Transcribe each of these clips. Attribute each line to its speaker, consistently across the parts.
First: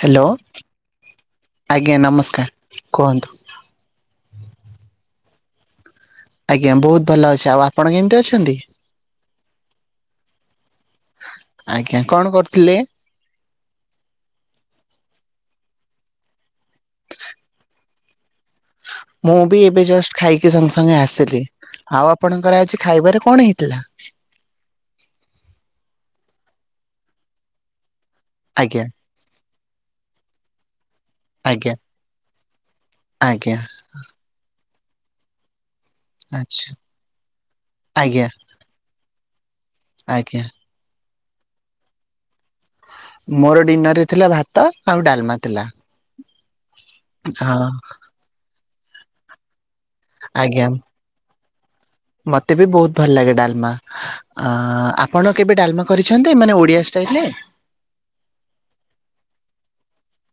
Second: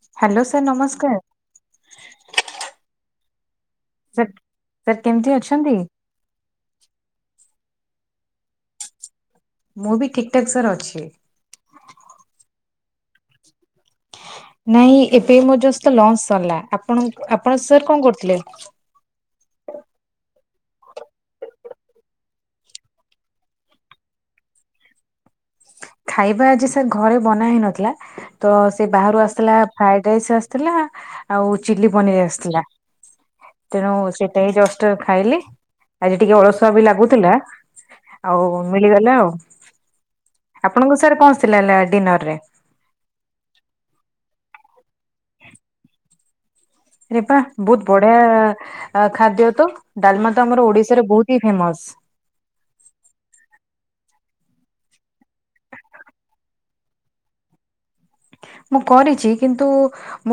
Speaker 1: Hello,
Speaker 2: hello sir ନମସ୍କାର
Speaker 1: ଆଜ୍ଞା ନମସ୍କାର କୁହନ୍ତୁ।
Speaker 2: ସାର୍ ସାର୍ କେମତି ଅଛନ୍ତି?
Speaker 1: ଆଜ୍ଞା ବହୁତ ଭଲ ଅଛି, ଆଉ ଆପଣ କେମତି ଅଛନ୍ତି?
Speaker 2: ମୁଁ ବି ଠକ୍ ଠାକ୍ ସାର୍ ଅଛି।
Speaker 1: ଆଜ୍ଞା କଣ କରଥିଲେ?
Speaker 2: ନାହି ଏବେ ମୋର ଜଷ୍ କ୍ଲାସ୍ ସରଲା, ଆପଣଙ୍କ ଆପଣ ସାର୍ କଣ କରୁଥିଲେ?
Speaker 1: ମୁଁ ବି ଏବେ ଜଷ୍ଟ୍ ଖାଇକି ସଙ୍ଗେ ସଙ୍ଗେ ଆସିଲି। ଆଉ ଆପଣଙ୍କର ଆଜି ଖାଇବାରେ କଣ ହେଇଥିଲା?
Speaker 2: ଖାଇବା ଆଜି ସାର୍ ଘରେ ବନା ହେଇ ନଥିଲା ତ
Speaker 1: ଆଜ୍ଞା
Speaker 2: ସେ ବାହାରୁ ଆସିଲା ଫ୍ରାଏ ଡାଇସ୍ ଆସିଥିଲା ଆଉ
Speaker 1: ଆଜ୍ଞା
Speaker 2: ଚିଲି ପନିର୍ ଆସିଥିଲା।
Speaker 1: ଆଜ୍ଞା।
Speaker 2: ତେଣୁ ସେଟା ଏଇ ଜଷ୍ଟ୍ ଖାଇଲି, ଆଜି ଟିକେ
Speaker 1: ଆଚ୍ଛା
Speaker 2: ଅଳସୁଆ ବି ଲାଗୁଥିଲା।
Speaker 1: ଆଜ୍ଞା
Speaker 2: ଆଉ ମିଲିଗଲା ଆଉ।
Speaker 1: ଆଜ୍ଞା।
Speaker 2: ଆପଣଙ୍କୁ ସାର୍ କଣ ଥିଲା ଏଲା ଡିନର୍ ରେ?
Speaker 1: ମୋର ଡିନର୍ ରେ ଥିଲା ଭାତ ଆଉ ଡାଲମା ଥିଲା।
Speaker 2: ରେ ବା
Speaker 1: ହଁ
Speaker 2: ବହୁତ ବଢିଆ ଆ, ଖାଦ୍ୟ ତ ଡାଲମା ତ ଆମର ଓଡିଶାରେ ବହୁତ ହି ଫେମସ୍।
Speaker 1: ମୋତେ ବି ବହୁତ ଭଲ ଲାଗେ ଡାଲମା। ଅ, ଆପଣ କେବେ ଡାଲମା କରିଛନ୍ତି ମାନେ ଓଡିଆ ଷ୍ଟାଇଲ୍ ରେ?
Speaker 2: ମୁଁ କରିଛି କିନ୍ତୁ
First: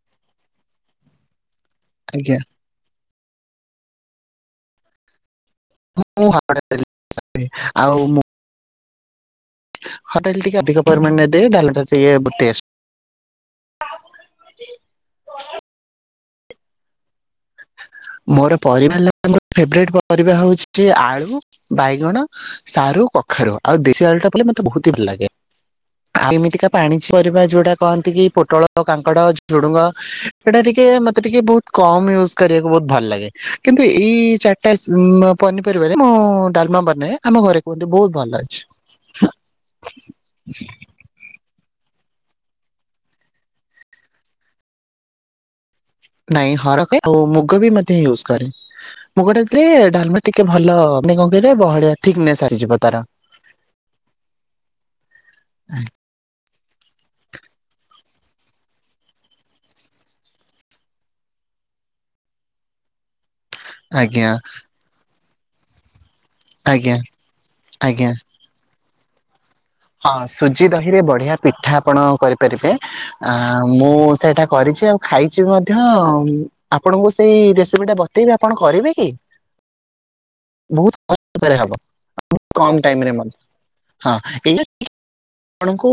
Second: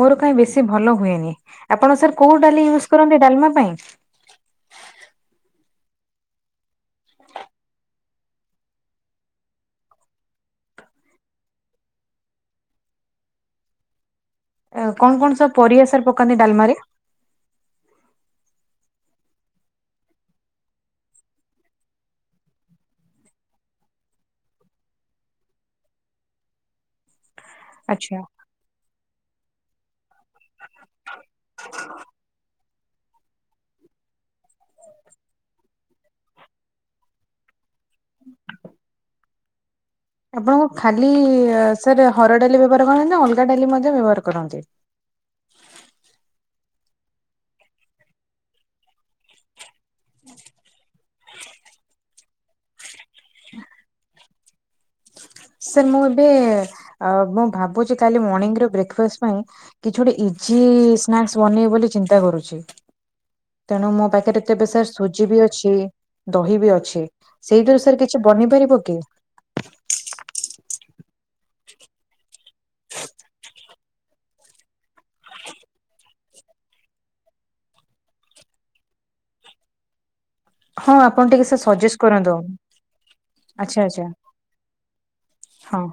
Speaker 2: ମୋର କାହିଁ ବେଶୀ ଭଲ ହୁଏନି, ଆପଣ ସାର୍
Speaker 1: ଆଜ୍ଞା
Speaker 2: କୋଉ ଡାଲି ୟୁଜ୍ କରନ୍ତି ଡାଲମା ପାଇଁ?
Speaker 1: ମୁଁ ହରଡ ଡାଲି ୟୁଜ୍ କରେ, ଆଉ ମୁ ହ ଡାଲି ଟିକେ ଅଧିକ ପରିମାଣରେ ଦେଇ ଡାଲି ଟା ଟିକେ ବ- ଟେଷ୍
Speaker 2: ଆଉ କଣ କଣ ସବୁ ପରିବା ସାର୍ ପକାନ୍ତି ଡାଲମାରେ?
Speaker 1: ମୋର ପରିବା ହେଲା ମୋର ଫେବରେଟ୍ ପରିବା ହଉଛି ଆଳୁ, ବାଇଗଣ ସାରୁ, କଖାରୁ ଆଉ ଦେଶୀ ଆଳୁଟା ପଇଲେ ମୋତେ ବହୁତ ହି ଭଲ ଲାଗେ। ଆଉ ଏମିତିକା ପାଣି ପରିବା ଯୋଉଟା କହନ୍ତି
Speaker 2: ଆଚ୍ଛା।
Speaker 1: କି ପୋଟଳ, କାଙ୍କଡ, ଝୁଡୁଙ୍ଗ ସେଟା ଟିକେ ମୋତେ ଟିକେ ବହୁତ କମ ୟୁଜ୍ କରିଆ ବହୁତ ଭଲ ଲାଗେ, କିନ୍ତୁ ଏଇ ଚାଟା ଉଁ, ଅ, ପନିପରିବାରେ ମୁଁ ଡାଲମା ବନାଏ। ଆମ ଘରେ କୁହନ୍ତି ବହୁତ ଭଲ ଅଛି।
Speaker 2: ଆପଣଙ୍କ ଖାଲି ସାର୍ ହରଡ ଡାଲି ବ୍ୟବହାର କରନ୍ତି ନା ଅଲଗା ଡାଲି ମଧ୍ୟ ବ୍ୟବହାର କରନ୍ତି?
Speaker 1: ନାଇଁ ହର [inaudible] ଆଉ ମୁଗ ବି ମଧ୍ୟ ୟୁଜ୍ କରେ। ମୁଗ ଡାଲି ଥିରେ ଡାଲମା ଟିକେ ଭଲା ମାନେ କଣ କହିଲେ ବହଳିଆ ଥିକନେସ୍ ଆସିଯିବ ତାର।
Speaker 2: ଓ, ସାର୍ ମୁଁ ଏବେ ଅ, ମୁଁ ଭାବୁଛି କାଲି ମର୍ଣିଂ ର ବ୍ରେକଫାଷ୍ଟ ପାଇଁ କିଛି ଗୋଟେ ଇଜି ସ୍ନାକ୍ସ ବନେଇବି ବୋଲି ଚିନ୍ତା କରୁଛି। ତେଣୁ ମୋ
Speaker 1: ଆଜ୍ଞା
Speaker 2: ପାଖରେ ତ ଏବେ ସାର୍ ସୁଜି ବି ଅଛି। ଦହି ବି
Speaker 1: ଆଜ୍ଞା
Speaker 2: ଅଛି ସେଇଥିରୁ ସାର୍
Speaker 1: ଆଜ୍ଞା।
Speaker 2: କିଛି ବନି ପାରିବ କି?
Speaker 1: ହଁ ସୁଜି ଦହିରେ ବଢିଆ ପିଠା ଆପଣ କରିପାରିବେ। ଆଁ, ମୁଁ ସେଇଟା କରିଛି ଆଉ ଖାଇଛି ମଧ୍ୟ ଉଁ, ଆପଣଙ୍କୁ ସେଇ ରେସିପି ଟା ବତେଇବି ଆପଣ କରିବେ କି? ବହୁତ
Speaker 2: ହଁ ଆପଣ
Speaker 1: କରେ
Speaker 2: ଟିକେ
Speaker 1: ହବ
Speaker 2: ସଜେଷ୍ କରନ୍ତୁ
Speaker 1: କମ ଟାଇମ ରେ ମଧ୍ୟ
Speaker 2: ଆଚ୍ଛା ଆଚ୍ଛା।
Speaker 1: ହଁ ଏଇ
Speaker 2: ହଁ।
Speaker 1: ଆପଣଙ୍କୁ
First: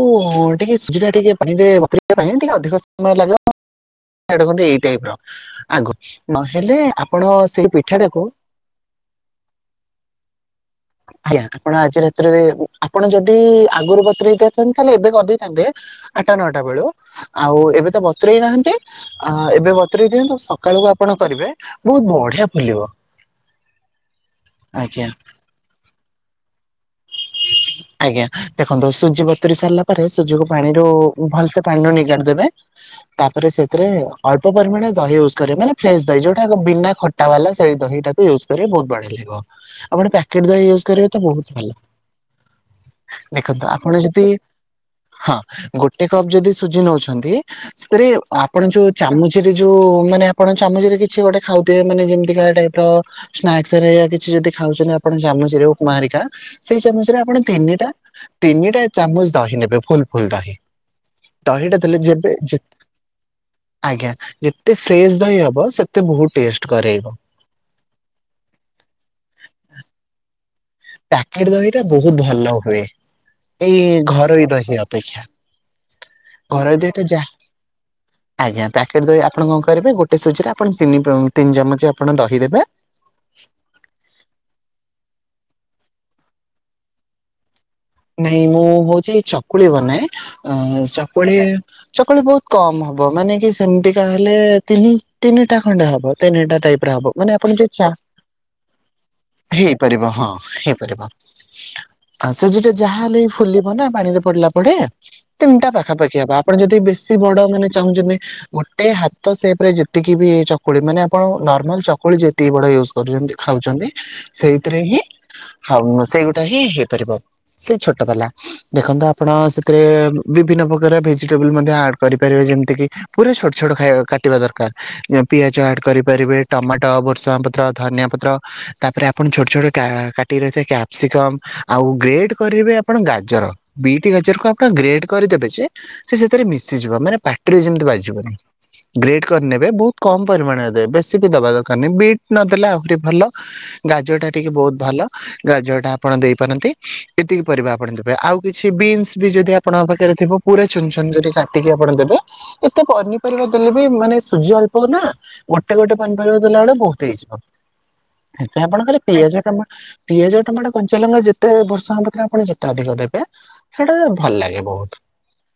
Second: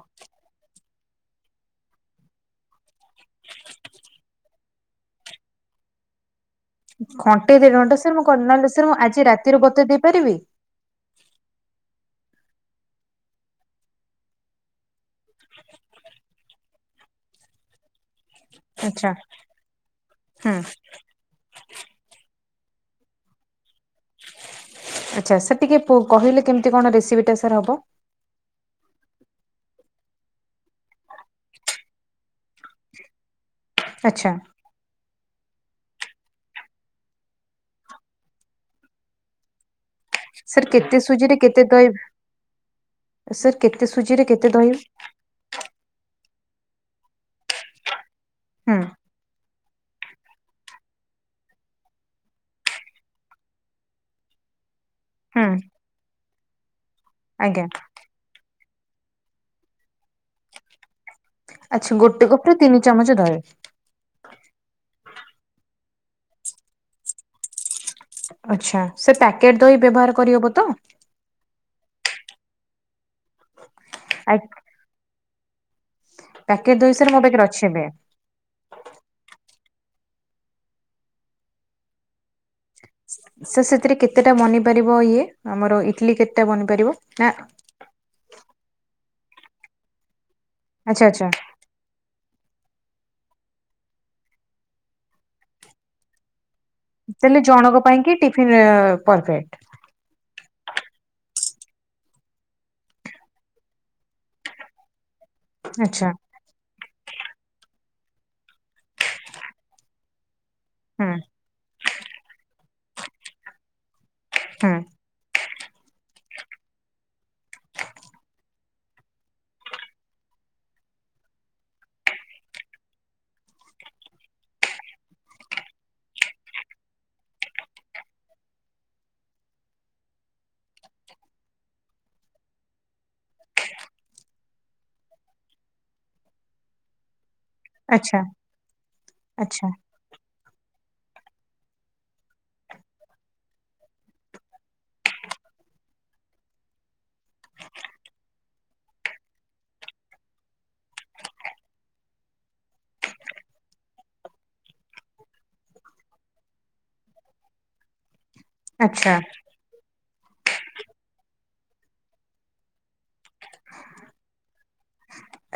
Speaker 1: ଟିକେ ସୁଜି ଟା ଟିକେ ଛାଡିବେ ବତୁରିବା ପାଇଁ ଟିକେ ଅଧିକ ସମୟ ଲାଗିବ। ସେଇଟା କଣ କି ଏ ଟାଇପ ର ଆଗରୁ ନହେଲେ ଆପଣ
Speaker 2: ଘଣ୍ଟେ
Speaker 1: ସେଇ
Speaker 2: ଦେଢ଼ ଘଣ୍ଟା ସାର୍
Speaker 1: ପିଠାଟାକୁ
Speaker 2: ମୁଁ କର୍ନାଲ ବିଷୟରେ ମୁଁ ଆଜି ରାତିରୁ ବତୁରି ଦେଇପାରିବି?
Speaker 1: ଆଜ୍ଞା ଆପଣ ଆଜି ରାତିରେ ଆପଣ ଯଦି ଆଗରୁ ବତୁରେଇ ଦେଇଥାନ୍ତ ଖାଲି ଏବେ କରିଦେଇଥାନ୍ତେ ଆଠଟା ନଅଟା ବେଳୁ ଆଉ ଏବେ ତ ବ ତୁରେଇ ନାହାନ୍ତି
Speaker 2: ଆଚ୍ଛା
Speaker 1: ଆ ଏବେ ବତୁରେଇ ଦିଅନ୍ତୁ
Speaker 2: ହୁଁ।
Speaker 1: ସକାଳକୁ ଆପଣ କରିବେ ବହୁତ ବଢିଆ ଫୁଲିବ। ଆଜ୍ଞା
Speaker 2: ଆଚ୍ଛା ସେ ଟିକେ କହିଲେ କେମିତି କଣ ରେସିପି ଟା ସାର୍ ହବ?
Speaker 1: ଆଜ୍ଞା ଦେଖନ୍ତୁ ସୁଜି ବତୁରି ସାରିଲା ପରେ ସୁଜିକୁ ପାଣିରୁ ଭଲସେ ପାଣିରୁ ନିଗାଡି ଦେବେ। ତାପରେ ସେଥିରେ
Speaker 2: ଆଚ୍ଛା
Speaker 1: ଅଳ୍ପ ପରିମାଣରେ ଦହି ୟୁଜ୍ କରିବେ ମାନେ ଫ୍ରେସ ଦହି ଯୋଉଟାକ ବିନା ଖଟା ବାଲା ସେ ଦହିଟାକୁ ୟୁଜ କରିବ ବହୁତ ବଢିଆ ଲାଗିବ। ଆପଣ ପ୍ୟାକେଟ
Speaker 2: ସାର୍
Speaker 1: ଦହି ୟୁଜ
Speaker 2: କେତେ
Speaker 1: କରିବେ ତ
Speaker 2: ସୁଜିରେ
Speaker 1: ବହୁତ
Speaker 2: କେତେ
Speaker 1: ଭଲ।
Speaker 2: ଦହି ସାର୍
Speaker 1: ଦେଖନ୍ତୁ
Speaker 2: କେତେ
Speaker 1: ଆପଣ ଯଦି
Speaker 2: ସୁଜିରେ କେତେ ଦହି
Speaker 1: ହଁ ଗୋଟେ କପ୍ ଯଦି ସୁଜି ନଉଛନ୍ତି, ସେଥିରେ ଆପଣ
Speaker 2: ହୁଁ।
Speaker 1: ଯୋଉ ଚାମ ଚରେ ଯୋଉ ମାନେ ଆପଣ ଚାମଚରେ କିଛି ଗୋଟେ ଖାଉଥିବେ ମାନେ ଯେମିତି କା ଟାଇପର ସ୍ନାକ୍ସ ହେରିକା କିଛି ଯଦି ଖାଉଚନ୍ତି ଆପଣ
Speaker 2: ହୁଁ।
Speaker 1: ଚାମଚରେ ଉପମା ହେରିକା ସେଇ ଚାମଚ ରେ ଆପଣ
Speaker 2: ଆଜ୍ଞା
Speaker 1: ତିନିଟା ତିନିଟା ଚାମଚ ଦହି ନେବେ ଫୁଲ ଫୁଲ ଦହି। ଦହିଟା
Speaker 2: ଆଚ୍ଛା
Speaker 1: ଦେଲେ
Speaker 2: ଗୋଟେ
Speaker 1: ଯେବେ
Speaker 2: କପ ରେ ତିନି
Speaker 1: ଜେତ
Speaker 2: ଚାମଚ ଦହି
Speaker 1: ଆଜ୍ଞା ଯେତେ ଫ୍ରେଶ ଦହି ହବ, ସେତେ ବହୁତ ଟେଷ୍ଟ କରେଇବ।
Speaker 2: ଆଚ୍ଛା ସେ ପ୍ୟାକେଟ ଦହି ବ୍ୟବହାର କରିହବ ତ?
Speaker 1: ପ୍ୟାକେଟ ଦହି ଟା ବହୁତ ଭଲ ହୁଏ, ଏଇ
Speaker 2: ଆ
Speaker 1: ଘରୋଇ ଦହି ଅପେକ୍ଷା।
Speaker 2: ପ୍ୟାକେଟ
Speaker 1: ଘରୋଇ ଦହି ଟା
Speaker 2: ସାର୍ ମୋ
Speaker 1: ଯା
Speaker 2: ପାଖରେ ଅଛି ଏବେ।
Speaker 1: ଆଜ୍ଞା ପ୍ୟାକେଟ୍ ଦହି ଆପଣ କଣ କରିବେ ଗୋଟେ ସୁଜିରେ ଆପଣ ତିିନି ତିନି ଚମଚ ଆପଣ ଦହିଦେବେ।
Speaker 2: ସ ସେଥିରେ କେତେଟା ବନିପାରିବ ଇଏ। ଆମର ଇଟଲିି କେତେଟା ବନିପାରିବ? ନା
Speaker 1: ନାଇଁ ମୁଁ ହଉଚି ଚକୁଳି ବନାଏ ଅ
Speaker 2: ଆଚ୍ଛା ଆଚ୍ଛା।
Speaker 1: ଚକୁଳି ଚକୁଳି ବହୁତ କମ ହବ ମାନେ କି ସେମତିକା ହେଲେ ତିନି ତିନିଟା ଖଣ୍ଡେ ହବ ତିନିଟା ଟାଇପ ର ହବ ମାନେ
Speaker 2: ତିନି
Speaker 1: ଆପଣ ଯ
Speaker 2: ଜଣଙ୍କ ପାଇଁ କି ଟିଫିନ ପରଫେକ୍ଟ।
Speaker 1: ପାରିବ ହଁ ହେଇପାରିବ ଆଉ ସେ ଯ ଯାହା ହେଲେ ବି ଫୁଲିବ ନା ପାଣିରେ ପଡିଲା ପଡେ ତିନିଟା
Speaker 2: ଆଚ୍ଛା
Speaker 1: ପାଖାପାଖି ହବ। ଆ ପଣ ଯଦି ବେଶୀ ବଡ ମାନେ ଚାହୁଁଚନ୍ତି। ଗୋଟେ ହାତ ସେପ ରେ ଯେତିକି ବି ଚକୁଳି ମାନେ
Speaker 2: ହୁଁ
Speaker 1: ଆପଣ ନର୍ମାଲ ଚକୁଳି ଯେତିକି ବଡ ୟୁଜ କରୁଚନ୍ତି ଖାଉଚନ୍ତି
Speaker 2: ହୁଁ
Speaker 1: ସେଇଥିରେ ହିଁ ହଉ ସେଇଗୋଟା ହିଁ ହେଇପାରିବ ସେ ଛୋଟ ବାଲା। ଦେଖନ୍ତୁ ଆପଣ ସେଥିରେ ବିଭିନ୍ନ ପ୍ରକାର ଭେଜିଟେବଲ ମଧ୍ୟ ଆଡ କରିପାରିବେ ଯେମିତି କିି ପୁରା ଛୋଟ ଛୋଟ ଖାଇବା କାଟିବା ଦରକାର। ପିଆଜ ଆଡ କରିପାରିବେ, ଟମାଟୋ, ବୁର୍ଷଙ୍ଗ ପତ୍ର, ଧନିଆ ପତ୍ର। ତାପରେ ଆପଣ ଛୋଟ ଛୋଟ କା କାଟି ରହିଥିବା କ୍ୟାପସିକମ୍ ଆଉ ଗ୍ରେଡ଼ କରିବେ ଆପଣ ଗାଜର। ବିଟି ଗାଜରକୁ ଆପଣ ଗ୍ରେଡ କରିଦେବେ ଯେ ସେ ସେଥିରେ ମିଶିଯିବ ମାନେ ପାଟିରେ ଯେମିତି
Speaker 2: ଆଚ୍ଛା
Speaker 1: ବାଜିବନାହିଁ। ଗ୍ରେଡ
Speaker 2: ଆଚ୍ଛା।
Speaker 1: କରିନେବେ ବହୁତ କମ ପରିମାଣରେ ଦେବେ। ବେଶୀ ବି ଦବା ଦରକାର ନାହି। ବିଟ୍ ନଦେଲେ ଆହୁରି ଭଲ। ଗାଜର ଟା ଟିକେ ବହୁତ ଭଲ। ଗାଜର ଟା ଆପଣ ଦେଇପାରନ୍ତି। ଏତିକି ପରିବା ଆପଣ ଦେବେ। ଆଉ କିଛି ବିନ୍ସ ବି ଯଦି ଆପଣଙ୍କ ପାଖରେ ଥିବ, ପୁରା ଚୁନଚୁରେ କାଟିକି ଆପଣ ଦେବେ। ଏତେ ପନିପରିବା ଦେଲେ ବି ମାନେ ସୂଜି ଅଳ୍ପ ନା ଗୋଟେ ଗୋଟେ ପନପରିବା ଦେଲାବେଳେ ବହୁତ ହେଇଯିବ। ଏବେ ଆପଣ ଖାଲି
Speaker 2: ଆଚ୍ଛା
Speaker 1: ପିଆଜ ଟମା ପିଆଜ ଟମାଟୋ କଞ୍ଚାଲଙ୍କା ଯେତେ ବର୍ଷା ହବ ଆପଣ ଯେତେ ଅଧିକ ଦେବେ ସେଟା ଭଲ ଲାଗେ ବୋହୁତୁ।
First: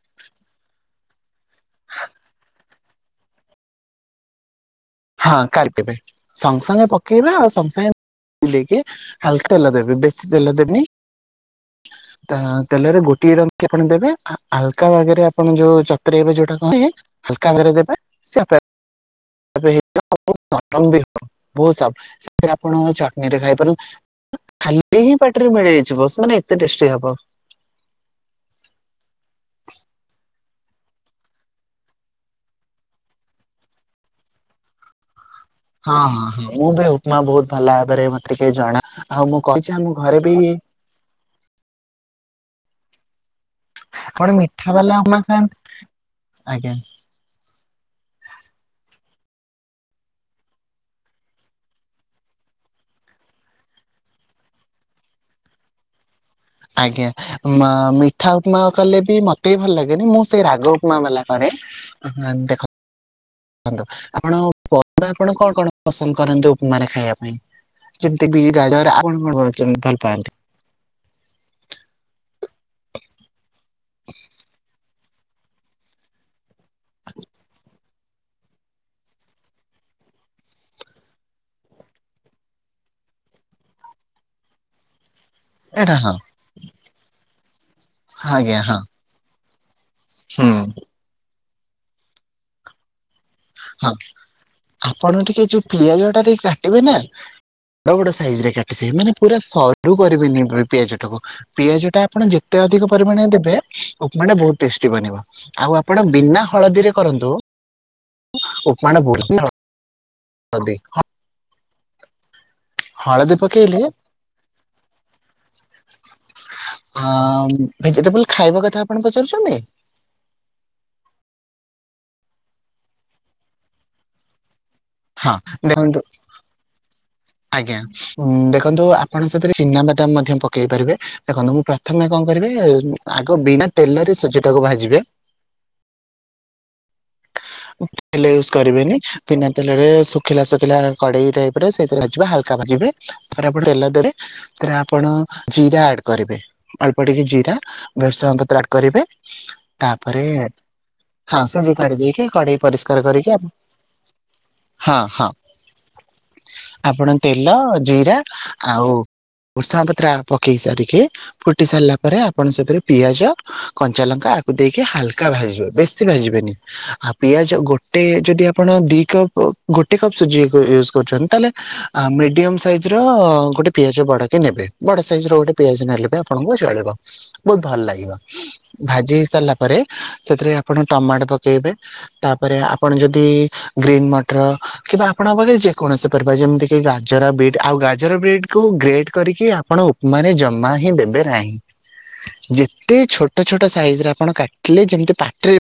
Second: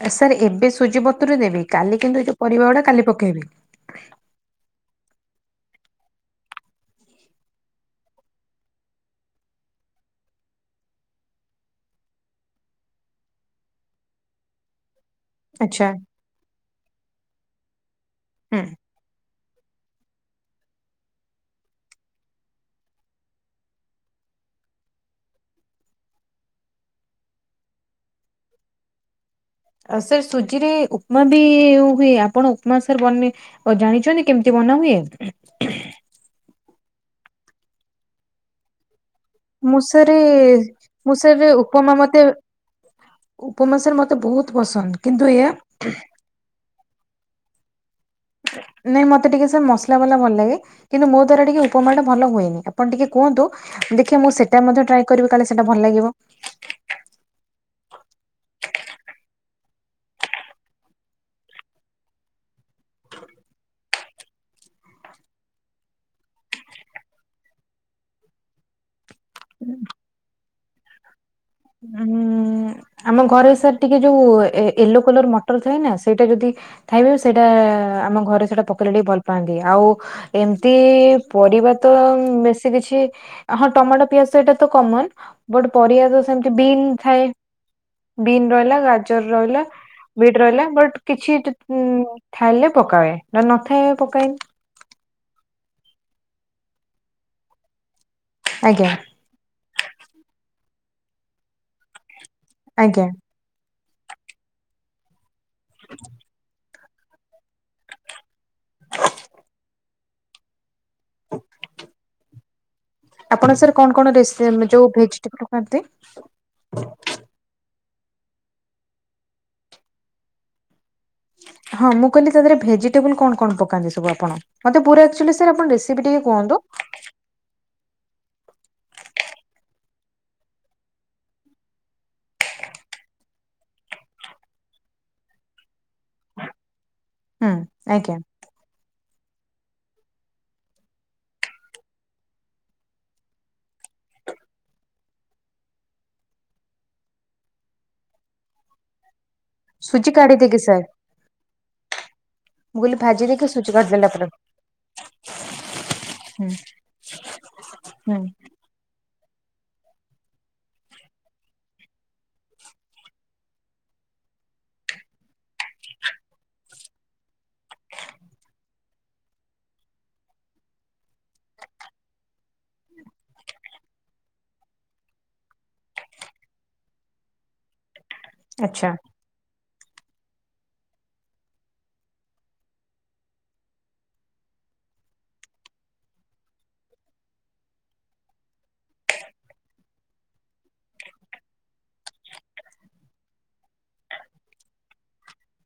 Speaker 2: ଏ ସାର୍ ଏବେ ସୁଜି ବତୁରେଇ ଦେବି କାଲି କିନ୍ତୁ ଏ ଯୋଉ ପରିବା ଗୁଡା କାଲି ପକେଇବି।
Speaker 1: ହଁ କାଲି ଦେବେ ସଙ୍ଗ ସଙ୍ଗ ପକେଇବା ଆଉ ସଙ୍ଗ ସଙ୍ଗେ ବୁଲେଇକି ହାଲ ତେଲ ଦେବେ ବେଶୀ ତେଲ ଦେବେନି। ତାଆଁ ତେଲରେ ଗୋଟିଏ ରଙ୍ଗକି ଆପଣ ଦେବେ ଆ ହାଲକା ବାଗେରେ ଆପଣ ଯୋଉ
Speaker 2: ଆଚ୍ଛା
Speaker 1: ଚତୁରେଇବେ ଯୋଉଟା କହନି ହାଲକା ଭାବର ଦେବେ ସେ ଆପେ
Speaker 2: ହୁଁ।
Speaker 1: [unintelligible] ସେଥିରେ ଆପଣ ଚଟ୍ନିରେ ଖାଇପାରୁ ଖାଲି ହିଁ ପାଟିରେ ମିଳେଇଯିବା ସେ ମାନେ ଏତେ ଟେଷ୍ଟି ହବ।
Speaker 2: ଆ ସାର୍ ସୁଜି ରେ ଉପମା ବି ହୁଏ ଆପଣ ଉପମା ସାର୍ ବନେ ଆଉ ଜାଣିଚନ୍ତି କେମତି ବନା ହୁଏ?
Speaker 1: ହଁ ହଁ ହଁ ମୁଁ ବି ଉପମା ବହୁତ ଭଲ ଭାବରେ ମତେ ଟିକେ ଜଣା ଆଉ ମୁଁ କହିଚି ଆମ ଘରେ ବି
Speaker 2: ମୁଁ ସେରେ ଉପମା ମତେ ଉପମା ସାର୍ ମତେ
Speaker 1: ଆପଣ
Speaker 2: ବୋହୁତ୍
Speaker 1: ମିଠା ବାଲା
Speaker 2: ପସନ୍ଦ
Speaker 1: ଉପମା
Speaker 2: କିନ୍ତୁ ଏୟା
Speaker 1: ଖାଆନ୍ତି ଆଜ୍ଞା।
Speaker 2: ନାଇଁ ମତେ ଟିକେ ସାର୍ ମସଲା ବାଲା ଭଲ ଲାଗେ। କିନ୍ତୁ ମୋ ଦ୍ଵାରା ଟିକେ ଉପମାଟା ଭଲ ହୁଏନି ଆପଣ ଟିକେ କୁହନ୍ତୁ ଦେଖିଆ ମୁଁ ସେଟା ମଧ୍ୟ ଟ୍ରାଏ କରିବି କାଳେ ସେଟା ଭଲ ଲାଗିବ।
Speaker 1: ଆଜ୍ଞା ମା ମିଠା ଉପମା କଲେ ବି ମତେ ବି ଭଲ ଲାଗେନି ମୁଁ ସେଇ ରାଗ ଉପମା ବାଲା କରେ। ଆ ହଁ ଦେଖ ଖନ୍ତୁ ଆପଣ [unintelligible] କଣ କଣ ପସନ୍ଦ କରନ୍ତି ଉପମାରେ ଖାଇବା ପାଇଁ? ଯେମତି ବିଟ ଗାଜର ଆପଣ କଣ [unintelligible] ଭଲ ପାଆନ୍ତି?
Speaker 2: ଉଁ ଆମ ଘରେ ଏ ସାର ଟିକେ ଯୋଉ ଏ ଏଲୋ କଲର ମ ଟର ଥାଏନା ସେଇଟା ଯଦି ଥାଇବ ସେଇଟା ଆମ ଘରେ ସେଟା ପ କଲେ ଟିକେ ଭଲ ପାଆନ୍ତି ଆଉ ଏମତି ପରିବା ତ ବେଶୀ କିଛି ହଁ ଟମାଟୋ ପିଆଜ ସେଟା ତ କମନ ବଟ୍
Speaker 1: ଏଇଟା
Speaker 2: ପରିବା
Speaker 1: ହଁ
Speaker 2: ତ ସେମିତି ବିନ୍ ଥାଏ।
Speaker 1: ହଁ
Speaker 2: ବିନ୍
Speaker 1: ଆଜ୍ଞା ହଁ
Speaker 2: ରହିଲା ଗାଜର ରହିଲା ବିଟ
Speaker 1: ହୁଁ
Speaker 2: ରହିଲା ବଟ୍ କିଛି ତୁତ୍ ଉଁ ଥାଇଲେ ପକାଏ ନେହେଲେ
Speaker 1: ହଁ
Speaker 2: ନଥାଏ ପକାଏନି।
Speaker 1: ଆପଣ ଟିକେ ଯୋଉ ପିଆଜ ଟା ଟିକେ କାଟିବେ ନା ବାଗୁଡ଼ ସାଇଜରେ
Speaker 2: ଆଜ୍ଞା
Speaker 1: କାଟିିଥିବେ ମାନେ ପୁରା ସରୁ କରିବେନି ଆପଣ ପିଆଜ ଟାକୁ ପିଆଜ ଟା ଆପଣ ଯେତେ ଅଧିକ
Speaker 2: ଆଜ୍ଞା
Speaker 1: ପରିମାଣରେ ଦେବେ ଉପମା ଟା ବହୁତ ଟେଷ୍ଟି ବନିବ ଆଉ ଆପଣ ବିନା ହଳଦୀରେ କରନ୍ତୁ ଉପମାଟା ବଢିଥାଅ। ତଦି ହଁ। ହଳଦୀ
Speaker 2: ଆପଣ ସାର୍
Speaker 1: ପକେଇଲେ
Speaker 2: କଣ କଣ ରେସ୍ ମେ ଯୋଉ ଭେଜିଟେବୁଲ୍ ଖାନ୍ତି?
Speaker 1: ଆଁ ଭେଜିଟେବୁଲ ଖାଇବା କଥା ଆପଣ ପଚାରୁଚନ୍ତି?
Speaker 2: ହଁ ମୁଁ କହିଲି ସେଥିରେ ଭେଜିଟେବୁଲ୍ କଣ କଣ ପକାନ୍ତି ସବୁ ଆପଣ? ମୋତେ ପୁରା
Speaker 1: ହଁ
Speaker 2: ଅକ୍ଚୋଲାଇ ସାର୍ ଆପଣ
Speaker 1: ଦେଖନ୍ତୁ
Speaker 2: ରେସିପି ଟିକେ କୁହନ୍ତୁ।
Speaker 1: ଆଜ୍ଞା ଦେଖନ୍ତୁ ଆପଣ ସେଥିରେ ଚିନାବାଦାମ ମଧ୍ୟ ପକେଇ ପାରବେ। ଦେଖନ୍ତୁ ମୁଁ ପ୍ରଥମେ ଙ୍କ କରିବେ ଆଗ ବିନା ତେଲରେ ସୁଜି ଟାକୁ ଭାଜିବେ।
Speaker 2: ହୁଁ ଆଜ୍ଞା
Speaker 1: [unintelligible] କରିବେନି ବିନା ତେଲରେ ଶୁଖିଲା ଶୁଖିଲା କଡେଇ ଟାଇପ ରେ ସେଇଥିରେ ଭାଯିବେ ହାଲକା ଭାଜିବେ। ଥରେ ଆପଣ ତେଲ ଦେଲେ ତାରେ ଆପଣ ଜିରା ଆଡ କରିବେ। ଅଳ୍ପ ଟିକେ ଜିରା ଭେଶ୍ରୁଙ୍ଗ ପତ୍ର ଆଡ କରିବେ।
Speaker 2: ସୁଜି
Speaker 1: ତାପରେ
Speaker 2: କାଢି ଦେଇକି ସାର୍।
Speaker 1: ହସ ଯେ କୁଆଡେ ଦେଇକି କାରି [inaudible]
Speaker 2: ମୁଁ କହିଲି ଭାଜି ଦେଇକି ସୁଜି କାଢିଦେଲା ପରେ
Speaker 1: ହଁ ହଁ।
Speaker 2: ହୁଁ
Speaker 1: ଆପଣ ତେଲ ଜିରା
Speaker 2: ହୁଁ
Speaker 1: ଆଉ ଭୃସଙ୍ଗ ପତ୍ର ପକେଇ ସାରିକେ ଫୁଟି ସାରିଲା ପରେ ଆପଣ ସେଥିରେ ପିଆଜ କଞ୍ଚା ଲଙ୍କା ଆକୁ ଦେଇକି ହାଲକା ଭାଜିବେ ବେଶୀ ଭାଜିବେନି। [unintelligible] ପିଆଜ ଗୋଟେ ଯଦି ଆପଣ ଦି କପ୍ ଗୋଟେ କପ୍ ସୁଜି ୟୁଜ କରୁଛନ୍ତି ତାହେଲେ ଆ ମିଡିୟମ ସାଇଜ ର ଗୋଟେ ପିଆଜ ବଡାକ ନେବେ ବଡ ସାଇଜ ର ଗୋଟେ ପିଆଜ ନେଲେ ବି ଆପଣଙ୍କୁ ଚଳିବ। ବହୁତ ଭଲ ଲାଗିବ
Speaker 2: ଆଚ୍ଛା
Speaker 1: ଭାଜି ହେଇ ସାରିଲା ପରେ ସେଥିରେ ଆପଣ ଟମାଟୋ ପକେଇବେ। ତାପରେ ଆପଣ ଯଦି ଗ୍ରୀନ୍ ମଟର କିମ୍ବା ଆପଣଙ୍କ ପାଖରେ ଯେକୌଣସି ପରିବା ଯେମିତି କି ଗାଜର ବିଡ୍ ଆଉ ଗାଜର ବିଡ୍ କୁ ଗ୍ରେଡ କରିକି ଆପଣ ଉପମାରେ ଜମା ହିଁ ଦେବେ ନାହିଁ। ଯେତେ ଛୋଟ ଛୋଟ ସାଇଜ ରେ ଆପଣ କାଟିଲେ ଯେମିତି ପାଟିରେ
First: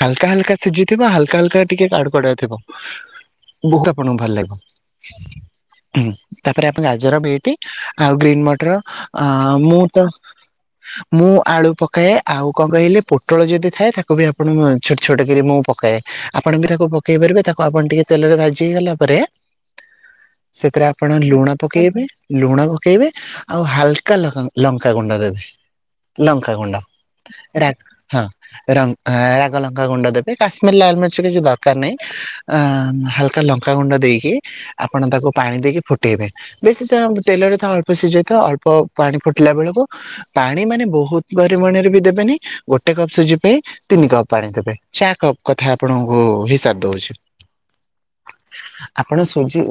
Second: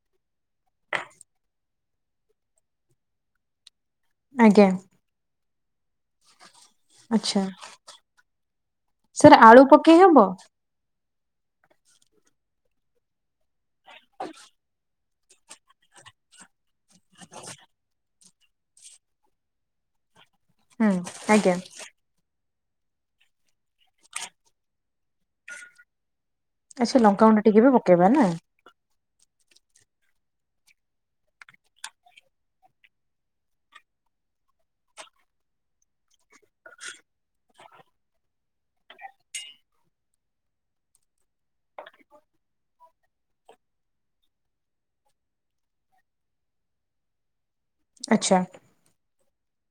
Speaker 1: ହାଲକା ହାଲକା ସିଝିଥିବ ହାଲକା ହାକା ଟିକେ କାଡୁଡଆ ଥିବ। ବହୁତ ଆପଣଙ୍କୁ ଭଲ ଲାଗିବ।
Speaker 2: ଆଜ୍ଞା
Speaker 1: ହୁଁ ତାପରେ ଆପଣ ଗାଜର
Speaker 2: ଆଚ୍ଛା।
Speaker 1: ବିଟି ଆଉ ଗ୍ରୀନ୍ ମଟର
Speaker 2: ସାର୍ ଆଳୁ
Speaker 1: ମୁଁ
Speaker 2: ପକେଇ
Speaker 1: ତ
Speaker 2: ହବ
Speaker 1: ମୁଁ ଆଳୁ ପକାଏ ଆଉ କଣ କହିଲେ ପୋଟଳ ଯଦି ଥାଏ ତାକୁ ବି ଆପଣ ଛ ଛୋଟକରି ମୁଁ ପକାଏ ଆପଣ ବି ତାକୁ ପକେଇ ପାରିବେ ତାକୁ ଆପଣ ଟିକେ ତେଲରେ ଭାଜି ହେଇଗଲା ପରେ
Speaker 2: [inaudible]
Speaker 1: ସେଥିରେ ଆପଣ ଲୁଣ
Speaker 2: ଆଜ୍ଞା
Speaker 1: ପକେଇବେ। ଲୁଣ ପକେଇବେ ଆଉ ହାଲକା ଲଙ୍କା ଗୁଣ୍ଡ ଦେବେ। ଲଙ୍କଙ୍କା ଗୁଣ୍ଡା
Speaker 2: ଆଚ୍ଛା ଲଙ୍କାଗୁଣ୍ଡ ଟିକେ
Speaker 1: ରା
Speaker 2: ବି ପକେଇବା
Speaker 1: ହଁ
Speaker 2: ନା
Speaker 1: ର ଅ ରାଗ ଲଙ୍କା ଗୁଣ୍ଡ ଦେବେ କାଶ୍ମୀର ଲାଲ ମିର୍ଚ କିଛି ଦରକାର ନାହିଁ। ଅ ହାଲକା ଲଙ୍କାାଗୁଣ୍ଡ ଦେଇକି ଆପଣ ତାକୁ ପାଣି ଦେଇକି ଫୁଟେଇବେ। ବେଶୀ ତ ତେଲରେ ତ ଅଳ୍ପ ସିଝେଇ ତ ଅଳ୍ପ ପାଣି ଫୁଟିଲା ବେଳକୁ ପାଣି ମାନେ ବହୁତ ପରିମାଣରେ ବି ଦେବେନି ଗୋଟେ କପ ସୁଜି ପାଇଁ ତିନି କପ ପାଣି ଦେବେ ଚା କପ୍ କଥା ଆପଣଙ୍କୁ ହିସାବ ଦଉଛି।
Speaker 2: ଆଚ୍ଛା।
Speaker 1: ଆପଣ ସଜି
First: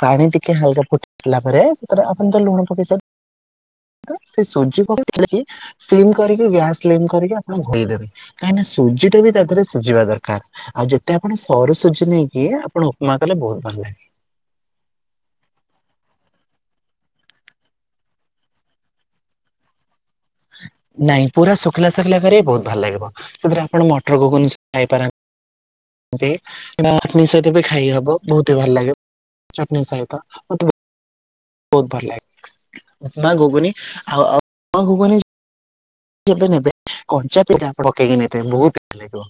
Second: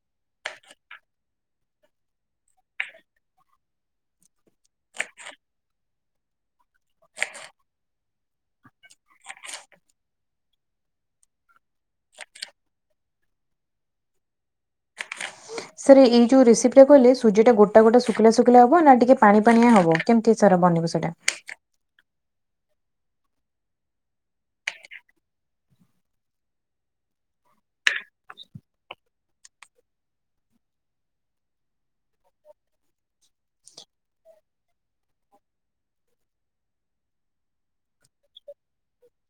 Speaker 1: ପାଣି ଟିକେ ହାଲକା ଫୁଟ ଆସିଲଲା ପରେ ସେରେ ଆପଣ ତ ଲୁଣ ପକେଇସ ସେ ସୁଜି ପ କରିକି ବ୍ୟା କରିକି ଆପଣ ଧୋଇଦବେ। କାହିଁକି ସୁଜି ଟା ବି ତା ଥିରେ ସିଝିବା ଦରକାର। ଆଉ ଯେତେ ଆପଣ ସରୁ ସୁଜି ନେଇକି ଆପଣ ଉପମା କଲେ ବହୁତ ଭଲ ଲାଗେ।
Speaker 2: ସାର୍ ଏଇ ଯୋଉ ରେସିପି ଟା କହିଲେ ସୁଜି ଟା ଗୋଟା ଗୋଟା ଶୁଖା ଶୁଖିଲା ହବ ନା ଟିକେ ପାଣି ପାାଣିଆ ହବ କେମିତି ସାର ବନିବ ସେଇଟା?
Speaker 1: ନାଇଁ ପୁରା ଶୁଖିଲା ଶୁଖିଲା କର ବହୁତ ଭଲ ଲାଗିବ ସେଥିରେ ଆପଣ ମଟର କ ଖାଇପାରନ୍ତ ଆତ୍ମୀ ସହିତ ବି ଖାଇ ହବ ବହୁତ ଭଲ ଲାଗେ। ଚଟଣିି ସ ଆହିତ। ବହୁତ ଭଲ ଲାଗେ ମା କୁନି ଆଉ ଗୁଗୁ ବେ ନେବେ କଞ୍ଚା ପିଟା ପକେଇକି ନେବେ ବହୁତ [unintelligible]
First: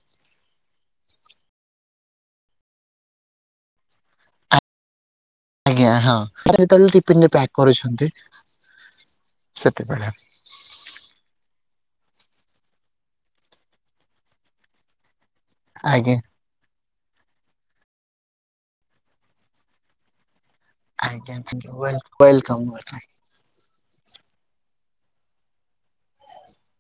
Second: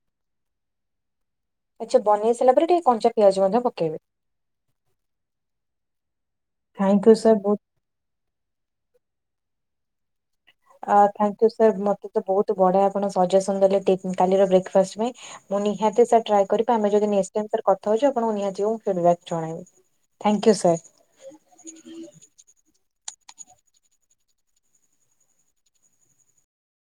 Speaker 2: ଆଚ୍ଛା ବନେଇ ସାରିଲା ପରେ ଟିକେ କଞ୍ଚାିଆଜ ମଧ୍ୟ ପକେଇବେ।
Speaker 1: ଆଜ୍ଞା ହଁ
Speaker 2: ଥ୍ୟାଙ୍କ ୟୁ
Speaker 1: ଯେତେବେଳେଟିିନ
Speaker 2: ସାର୍ ବହୁତ
Speaker 1: ପ୍ୟାକ୍ କରୁଛନ୍ତି ସେତେବେଳେ।
Speaker 2: ଙ୍କ ସାର୍ ମତେ ତ ବହୁତ ବଢିଆ ଆପଣ ସଜେସନ ଦେଲେ କାର ବେକ୍ ଫାଷ୍ଟ ପାଇଁ ମୁ ନିିହାତି
Speaker 1: ଆଜ୍ଞା
Speaker 2: ଟ୍ର ଆମେ ଯଦ କ ହଉଛି ଆଣଙ୍କୁ ନିହାଯ ମୁ ଜଣାର୍ ଥାଙ୍କୟୁ [unintelligible]
Speaker 1: ଆଜ୍ଞ ଆଜ୍ଞା ୱେଲ କମ୍।